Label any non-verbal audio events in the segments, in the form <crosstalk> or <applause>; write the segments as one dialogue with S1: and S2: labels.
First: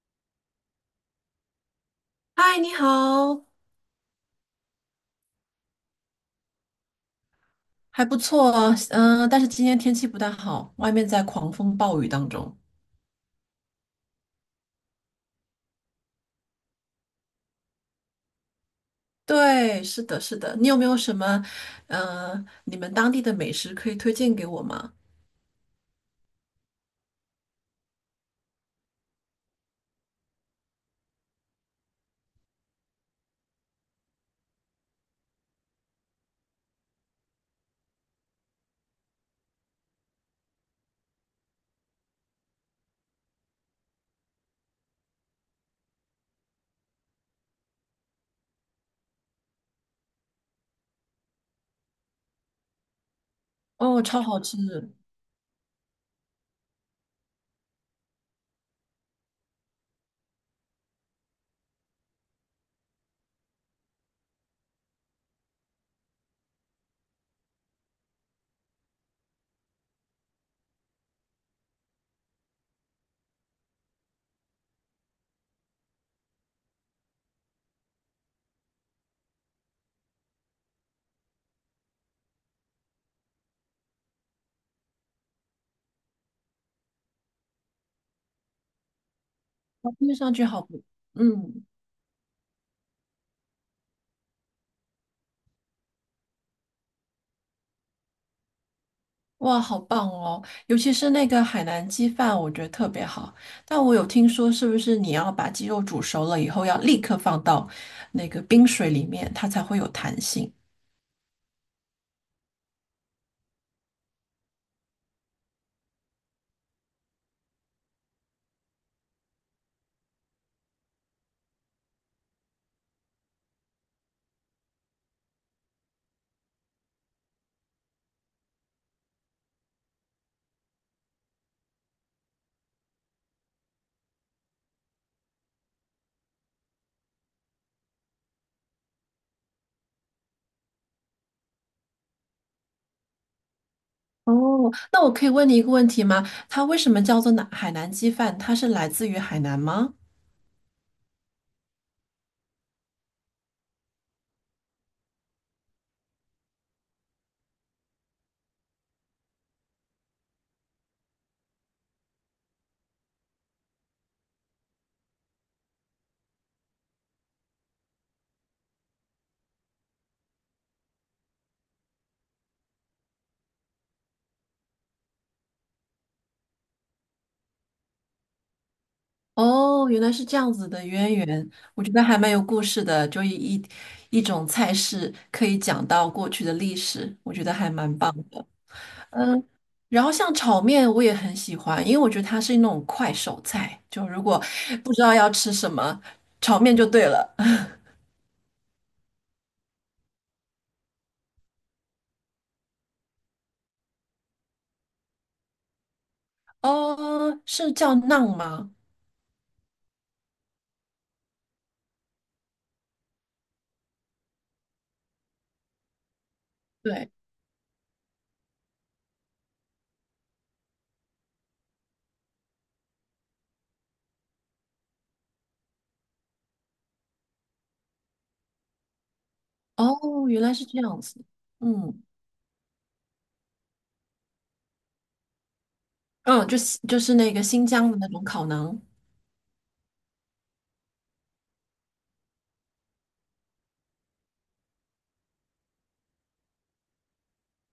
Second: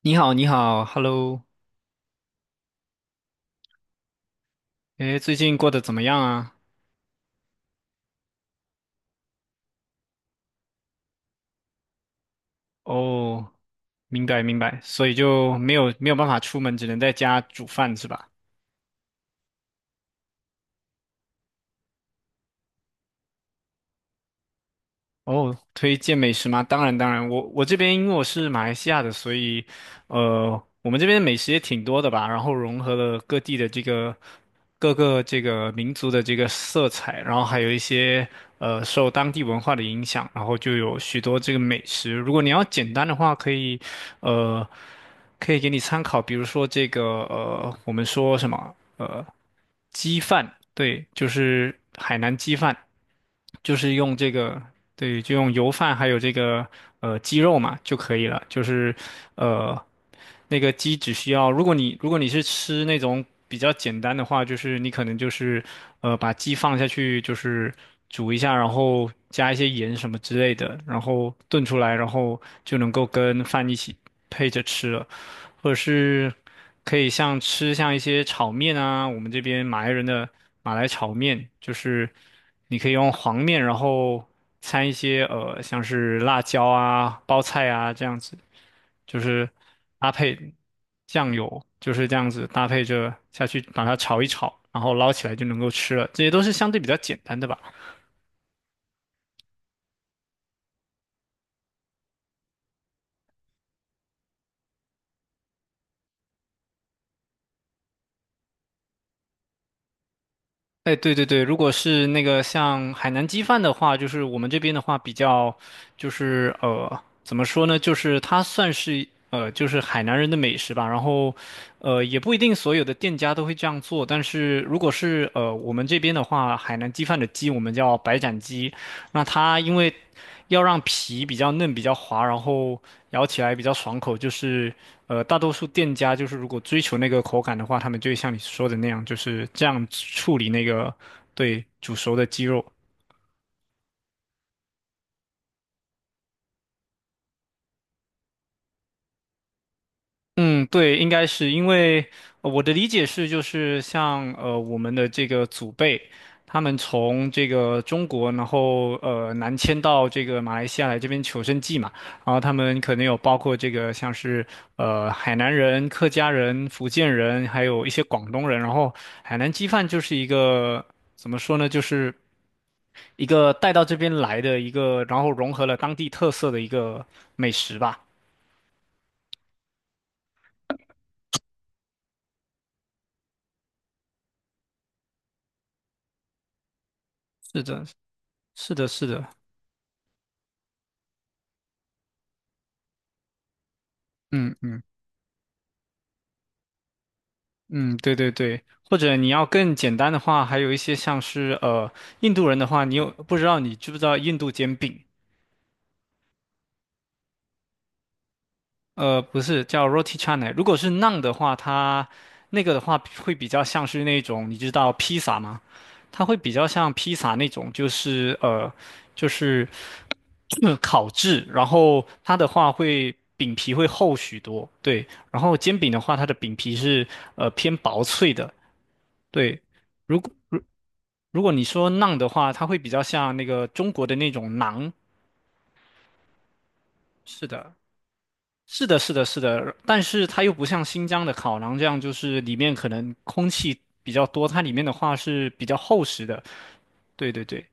S1: 你好，你好，Hello，
S2: 嗨，你好。
S1: 诶，最近过得怎么样啊？
S2: 还不错。但是今天天气不太好，外面在狂风暴雨当中。
S1: 哦，明白明白，所以就没有办法出门，只能在家煮饭是吧？
S2: 对，是的，是的。你有没有什么，你们当地的美食可以推荐给我吗？
S1: 哦，推荐美食吗？当然，当然，我这边因为我是马来西亚的，所以，我们这边美食也挺多的吧，然后融合了各地的这个各个这个民族的这个色彩，然后还有一些受当地文化的影响，然后就有许多这个美食。如果你要简单的话，可以，呃，可以给你参考，比如说这个我们说什么鸡饭，对，就是海南鸡饭。就是
S2: 哦，
S1: 用
S2: 超
S1: 这
S2: 好吃。
S1: 个，对，就用油饭还有这个鸡肉嘛就可以了。就是呃那个鸡只需要，如果你是吃那种比较简单的话，就是你可能就是把鸡放下去，就是煮一下，然后加一些盐什么之类的，然后炖出来，然后就能够跟饭一起配着吃了。或者是可以像吃像一些炒面啊，我们这边马来人的马来炒面，就是你可以用黄面，然后掺一些像是辣椒啊、包菜啊这样子，就是
S2: 哦
S1: 搭
S2: 听上去
S1: 配
S2: 好不。
S1: 酱油，
S2: 嗯，
S1: 就是这样子搭配着下去把它炒一炒，然后捞起来就能够吃了。这些都是相对比较简单的吧。
S2: 哇，好棒哦，尤其是那个海南鸡饭，我觉得特别好。但我有听说，是不是你要把鸡肉煮熟了以后，要立刻放到那个冰水里面，它才会有弹性？
S1: 哎，对对对，如果是那个像海南鸡饭的话，就是我们这边的话比较，就是怎么说呢？就是它算是就是海南人的美食吧。然后，也不一定所有的店家都会这样做，但是如果是我们这边的话，海南鸡饭的鸡我们叫白斩鸡，那它因为要让皮比较嫩、比较滑，然后咬起来比较爽口，就是大多数店家就是如果追求那个口感的话，他们就会像你说的那样，就是这样处理那个对煮熟的鸡肉。
S2: 哦，那我可以问你一个问题吗？它为什么叫做南海南鸡饭？它是来自于海南吗？
S1: 嗯，对，应该是因为我的理解是，就是像我们的这个祖辈，他们从这个中国，然后南迁到这个马来西亚来这边求生计嘛，然后他们可能有包括这个像是海南人、客家人、福建人，还有一些广东人，然后海南鸡饭就是一个怎么说呢，就是一个带到这边来的一个，然后融合了当地特色的一个美食吧。
S2: 哦，原来是这样子的渊源，我觉得还蛮有故事的，就一种菜式可以讲到过去的历史，我觉得
S1: 是
S2: 还
S1: 的，
S2: 蛮棒的。
S1: 是的，是的，
S2: 嗯，然后像炒面我也很喜欢，因为我觉得它是那种快手菜，就如果
S1: 嗯嗯。
S2: 不知道要吃什么，炒面就对了。<laughs>
S1: 嗯，对对对，或者你要更简单的话，还有一些像是印度人的话，你知不知道印度煎饼？
S2: 哦，是叫馕吗？
S1: 不是叫 roti c h a n a 如果是 naan 的话，它那个的话会比较像是那种你知道披萨吗？它会比较像
S2: 对。
S1: 披萨那种，就是就是烤制，然后它的话会饼皮会厚许多，对，然后煎饼的话，它的饼皮是偏薄脆的，对。如
S2: 哦，
S1: 果。
S2: 原来是这样子。
S1: 如果你说
S2: 嗯。
S1: 馕的话，它会比较像那个中国的那种馕。
S2: 嗯，就是那个
S1: 是
S2: 新
S1: 的，
S2: 疆的那种烤馕。
S1: 是的，是的，是的。但是它又不像新疆的烤馕这样，就是里面可能空气比较多，它里面的话是比较厚实的。对对对，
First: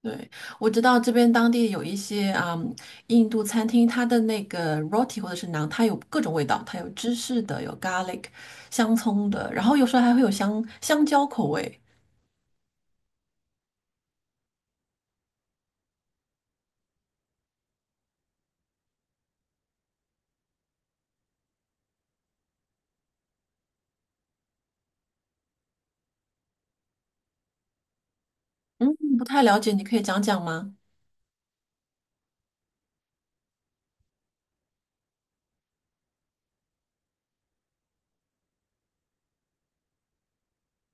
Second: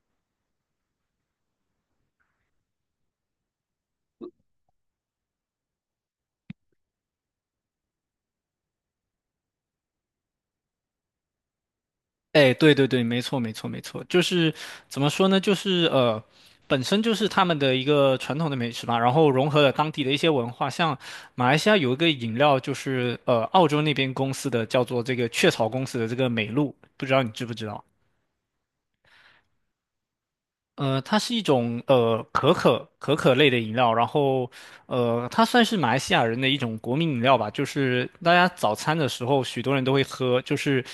S2: 对，我知道这边当地有一些啊、嗯印度餐厅，它的那个 roti 或者是馕，它有各种味道，它有芝士的，有 garlic 香葱的，然后有时候还会有香蕉口味。
S1: 哎，对对对，没错没错没错，就是怎么说呢？就是本身就是他们的一个传统的美食吧，然后融合了当地的一些文化，像马来西亚有一个饮料，就是澳洲那边公司的叫做这个雀巢公司的这个美露，不知道你知不知道？
S2: 嗯，不太了解，你可以讲讲吗？
S1: 它是一种可可类的饮料，然后它算是马来西亚人的一种国民饮料吧，就是大家早餐的时候许多人都会喝，就是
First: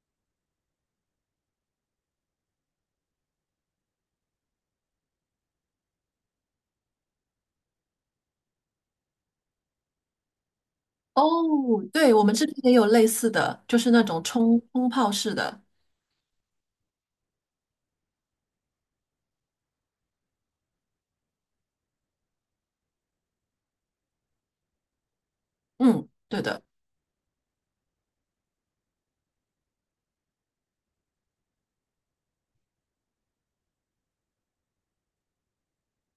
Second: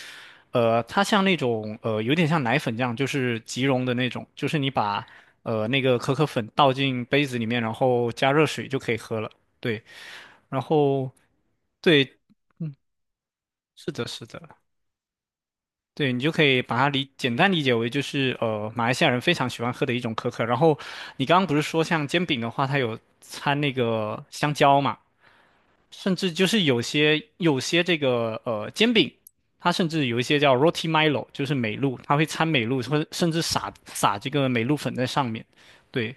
S1: 它像那种有点像奶粉这样，就是即溶的那种，就是你把那个可可粉倒进杯子里面，然后加热水就可以喝了，对，然后
S2: 哦，
S1: 对，
S2: 对，我们这边也
S1: 嗯，
S2: 有类似的，就
S1: 是
S2: 是那
S1: 的，
S2: 种
S1: 是
S2: 冲
S1: 的。
S2: 冲泡式的。
S1: 对，你就可以把它简单理解为就是马来西亚人非常喜欢喝的一种可可。然后你刚刚不是说像煎饼的话，它有掺那个香蕉嘛，
S2: 嗯，
S1: 甚至
S2: 对
S1: 就
S2: 的。
S1: 是有些这个煎饼，它甚至有一些叫 Roti Milo，就是美露，它会掺美露，或者甚至撒这个美露粉在上面。对，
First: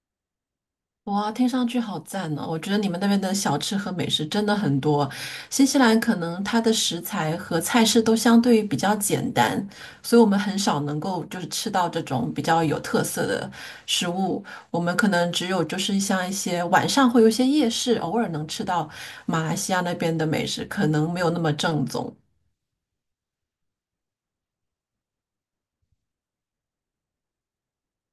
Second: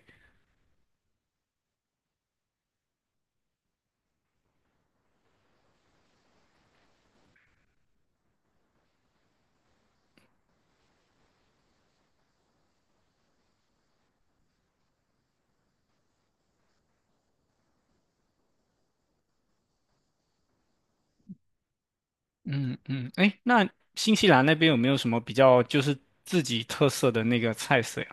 S2: 哇，听上去好赞哦！我觉得你们那边的小吃和美食真的很多。新西兰可能它的食材和菜式都相对于比较简单，所以我们很少能够就是吃到这种比较有特色的食物。我们可能只有就是像一些晚上会有一些夜市，偶尔能吃到马来西亚那边的美食，可能没有那么正宗。
S1: 嗯嗯，哎，那新西兰那边有没有什么比较就是自己特色的那个菜色呀？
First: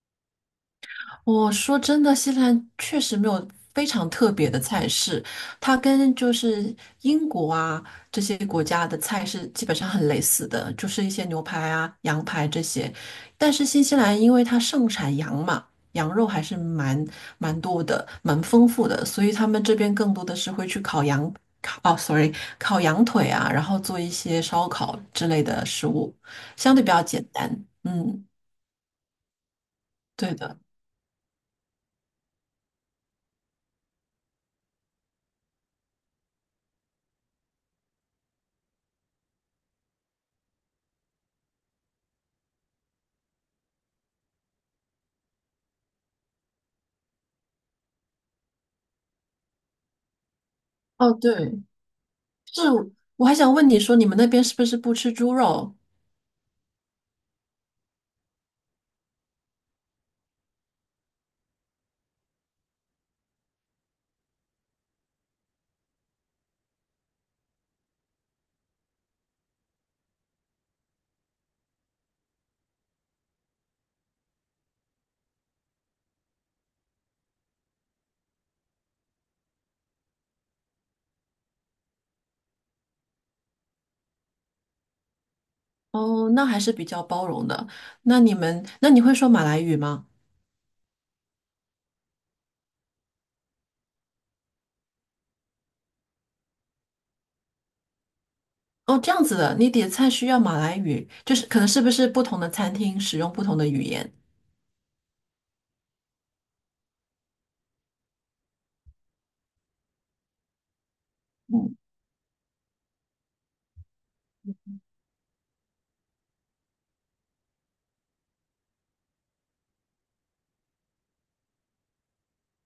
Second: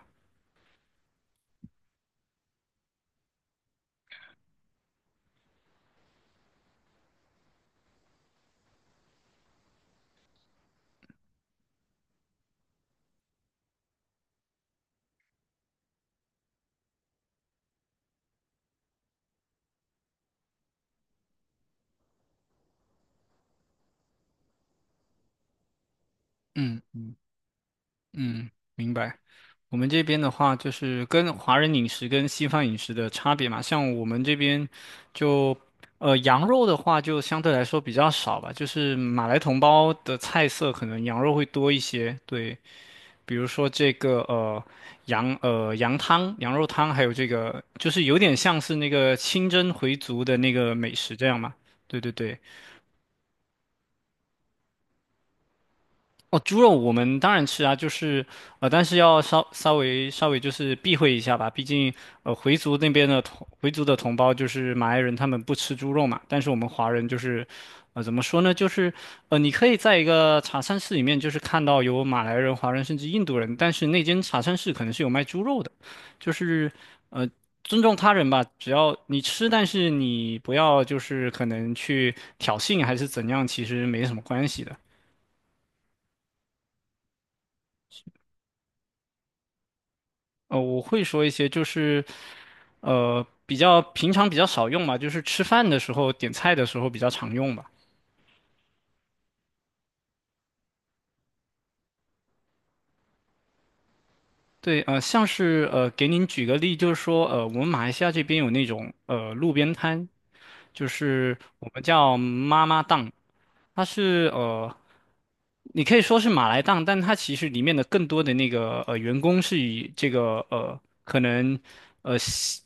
S2: 我说真的，新西兰确实没有非常特别的菜式，它跟就是英国啊这些国家的菜是基本上很类似的，就是一些牛排啊、羊排这些。但是新西兰因为它盛产羊嘛，羊肉还是蛮多的，蛮丰富的，所以他们这边更多的是会去烤羊，烤，哦，sorry,烤羊腿啊，然后做一些烧烤之类的食物，相对比较
S1: 嗯。
S2: 简单。嗯，
S1: 嗯，明白。我们这边的
S2: 对
S1: 话，
S2: 的。
S1: 就是跟华人饮食跟西方饮食的差别嘛。像我们这边就，羊肉的话就相对来说比较少吧。就是马来同胞的菜色，可能羊肉会多一些。对，比如说这个羊汤、羊肉汤，还有这个就是有点像是那个清真回族的那个美
S2: 哦，
S1: 食这样嘛。
S2: 对。
S1: 对对对。
S2: 是，我还想问你说，你们那边是不是不吃猪肉？
S1: 哦，猪肉我们当然吃啊，就是但是要稍微就是避讳一下吧，毕竟回族的同胞就是马来人，他们不吃猪肉嘛，但是我们华人就是，怎么说呢，就是你可以在一个茶餐室里面就是看到有马来人、华人甚至印度人，但是那间茶餐室可能是有卖猪肉的，就是呃。尊重他人吧，只要你吃，但是你不要就是可能去挑衅还是怎样，其实没什么关系的。
S2: 哦，那还是比较包容的。那你们，那你会说马来语吗？
S1: 我会说一些，就是比较平常比较少用吧，就是吃饭的时候点菜的时候比较常用吧。
S2: 哦，这样子的，你点菜需要马来语，就是可能是不是不同的餐厅使用不同的语言？
S1: 对，像是给您举个例，就是说，我们马来西亚这边有那种路边摊，就是我
S2: 嗯，
S1: 们叫妈妈档，它是你可以说是马来档，但它其实里面的更多的那个员工是以这个可能。呃。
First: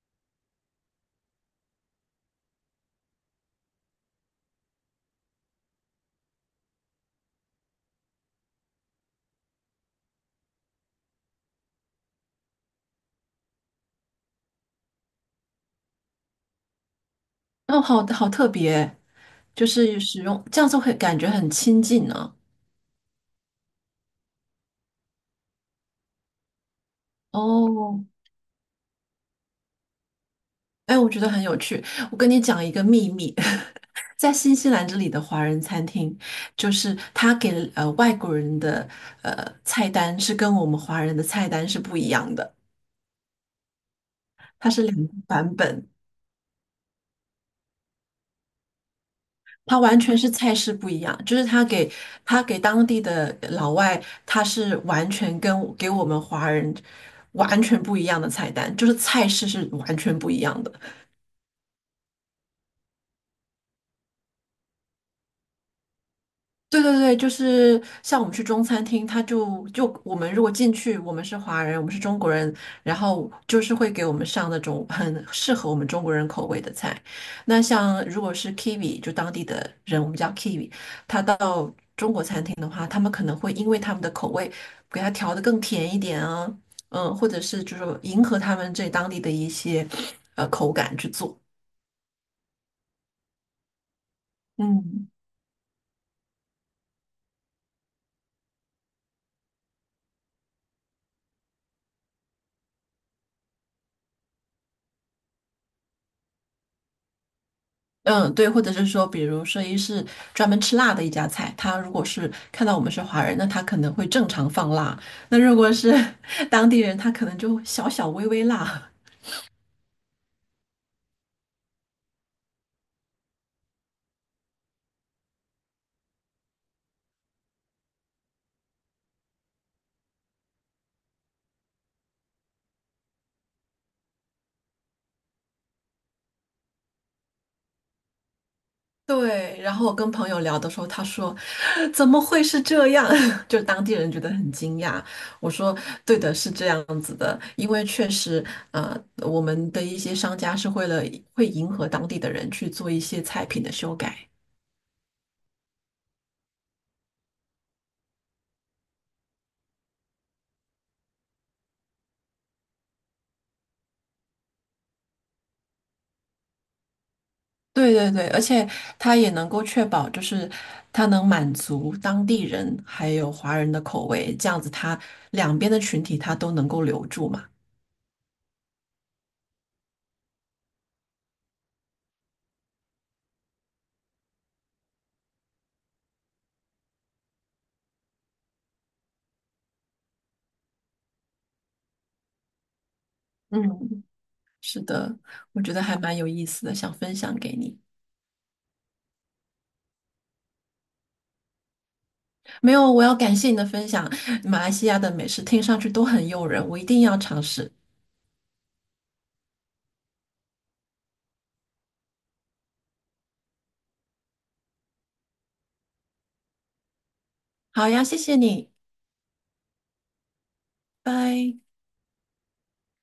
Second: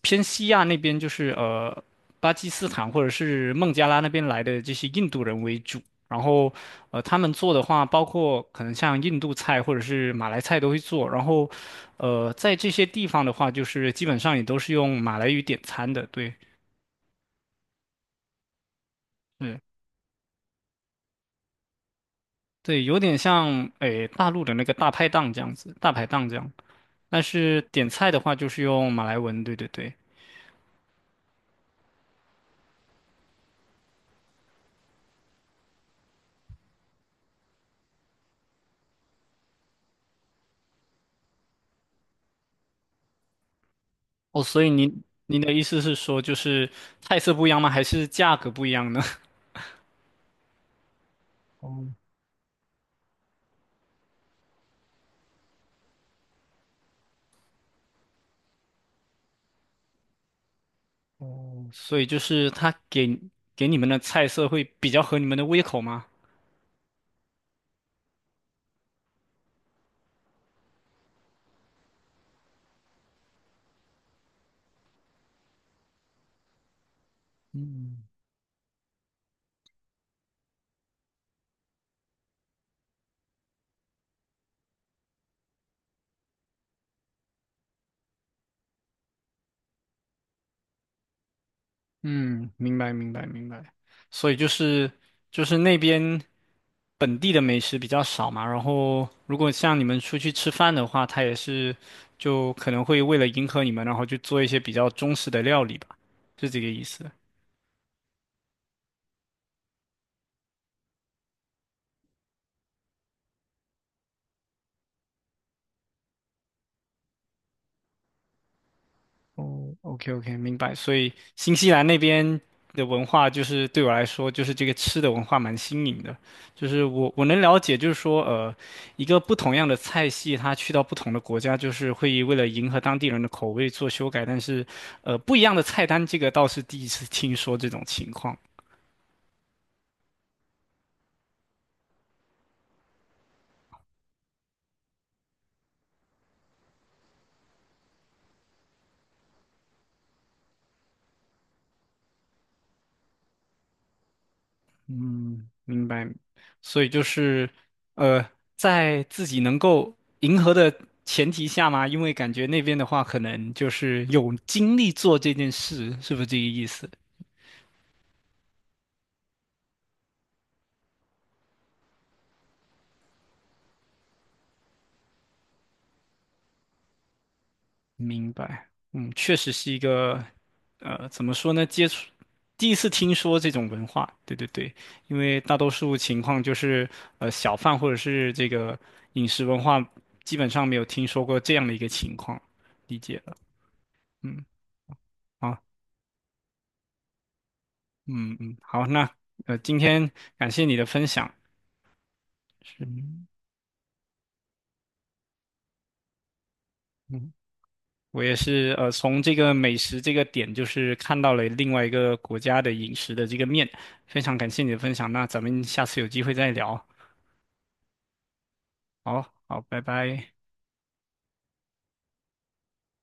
S1: 偏西亚那边就是巴基斯坦或者是孟加拉那边来的这些印度人为主，然后他们做的话，包括可能像印度菜或者是马来菜都会做，然后在这些地方的话，就是基本上也都是用马来语点餐的，对，
S2: 哦，好好特别，
S1: 嗯，
S2: 就是使用这样子会感觉很亲近呢。
S1: 对，有点像诶大陆的那个大排档这样子，大排档这样，但是点
S2: 哦，
S1: 菜的话就是用马来文，对对对，
S2: 哎，我觉得很有趣。我跟你讲一个秘密，<laughs> 在新西兰这里的华人餐厅，就是他给外国人的菜单是跟我们华人的菜单是不一样的，
S1: 哦，所以
S2: 它是两
S1: 您
S2: 个
S1: 您的
S2: 版
S1: 意思
S2: 本，
S1: 是说就是菜色不一样吗？还是价格不一样呢？
S2: 它完全是菜式不一样。就是他给当地的老外，他是完全跟给我们华人完全不一样的菜单，就是菜式是完全不一样的。
S1: 所以就是给你们的菜色会比较合你们的胃口吗？
S2: 对对对，就是像我们去中餐厅，他就就我们如果进去，我们是华人，我们是中国人，然后就是会给我们上那种很适合我们中国人口味的菜。那像如果是 Kiwi,就当地的人，我们叫 Kiwi,他到中国餐厅的话，他们可能会因为他们的口味，给他调的更甜一点啊，嗯，或者是就是迎合他们这当地的一些口感去做。
S1: 嗯，明白明白明白。所以就是
S2: 嗯。
S1: 就是那边本地的美食比较少嘛，然后如果像你们出去吃饭的话，他也是就可能会为了迎合你们，然后去做一些比较中式的料理吧，是这个意思。
S2: 嗯，对，或者是说，比如说，一是专门吃辣的一家菜，他如果是看到我们是华人，那他可能会正常放辣；那如果是 <laughs> 当地人，他可能就微微辣。
S1: 哦，OK OK，明白。所以新西兰那边的文化，就是对我来说，就是这个吃的文化蛮新颖的。就是我能了解，就是说，一个不同样的菜系，它去到不同的国家，就是会为了迎合当地人的口味做修改。但是，不一样的菜单，这个倒是第一次听说这种情况。
S2: 对，然后我跟朋友聊的时候，他说怎么会是这样？<laughs> 就当地人觉得很惊讶。我说对的，是这样子的，因为确实，我们的一些商家是为了会迎合当地的人去做一些菜品的修改。
S1: 嗯，明白。所以就是，呃，在自己能够迎合的前提下嘛，因为感觉那边的话，可能就是有精力做这件事，是不是这个意思？
S2: 对对对，而且它也能够确保，就是它能满足当地人还有华人的口味，这样子它两边的群体它都能够留住嘛。
S1: 明白。嗯，确实是一个，怎么说呢？第一次听说这种文化，对对对，因为大多数情况就是，小贩或者是这个饮食文化，基本上没有听说过这样的一个情况，理解了。
S2: 嗯，
S1: 嗯。
S2: 是的，
S1: 好。
S2: 我觉得还蛮有意思的，想分享给你。
S1: 嗯嗯，好，那今天感谢你的分享，
S2: 没
S1: 是，
S2: 有，我要感谢你的分享，马来西亚的美食听上去都很诱人，我一定要
S1: 嗯，
S2: 尝试。
S1: 我也是从这个美食这个点，就是看到了另外一个国家的饮食的这个面，非常感谢你的分享，那咱们下次有机会再聊，
S2: 好呀，谢谢你，
S1: 好好，拜拜。
S2: 拜。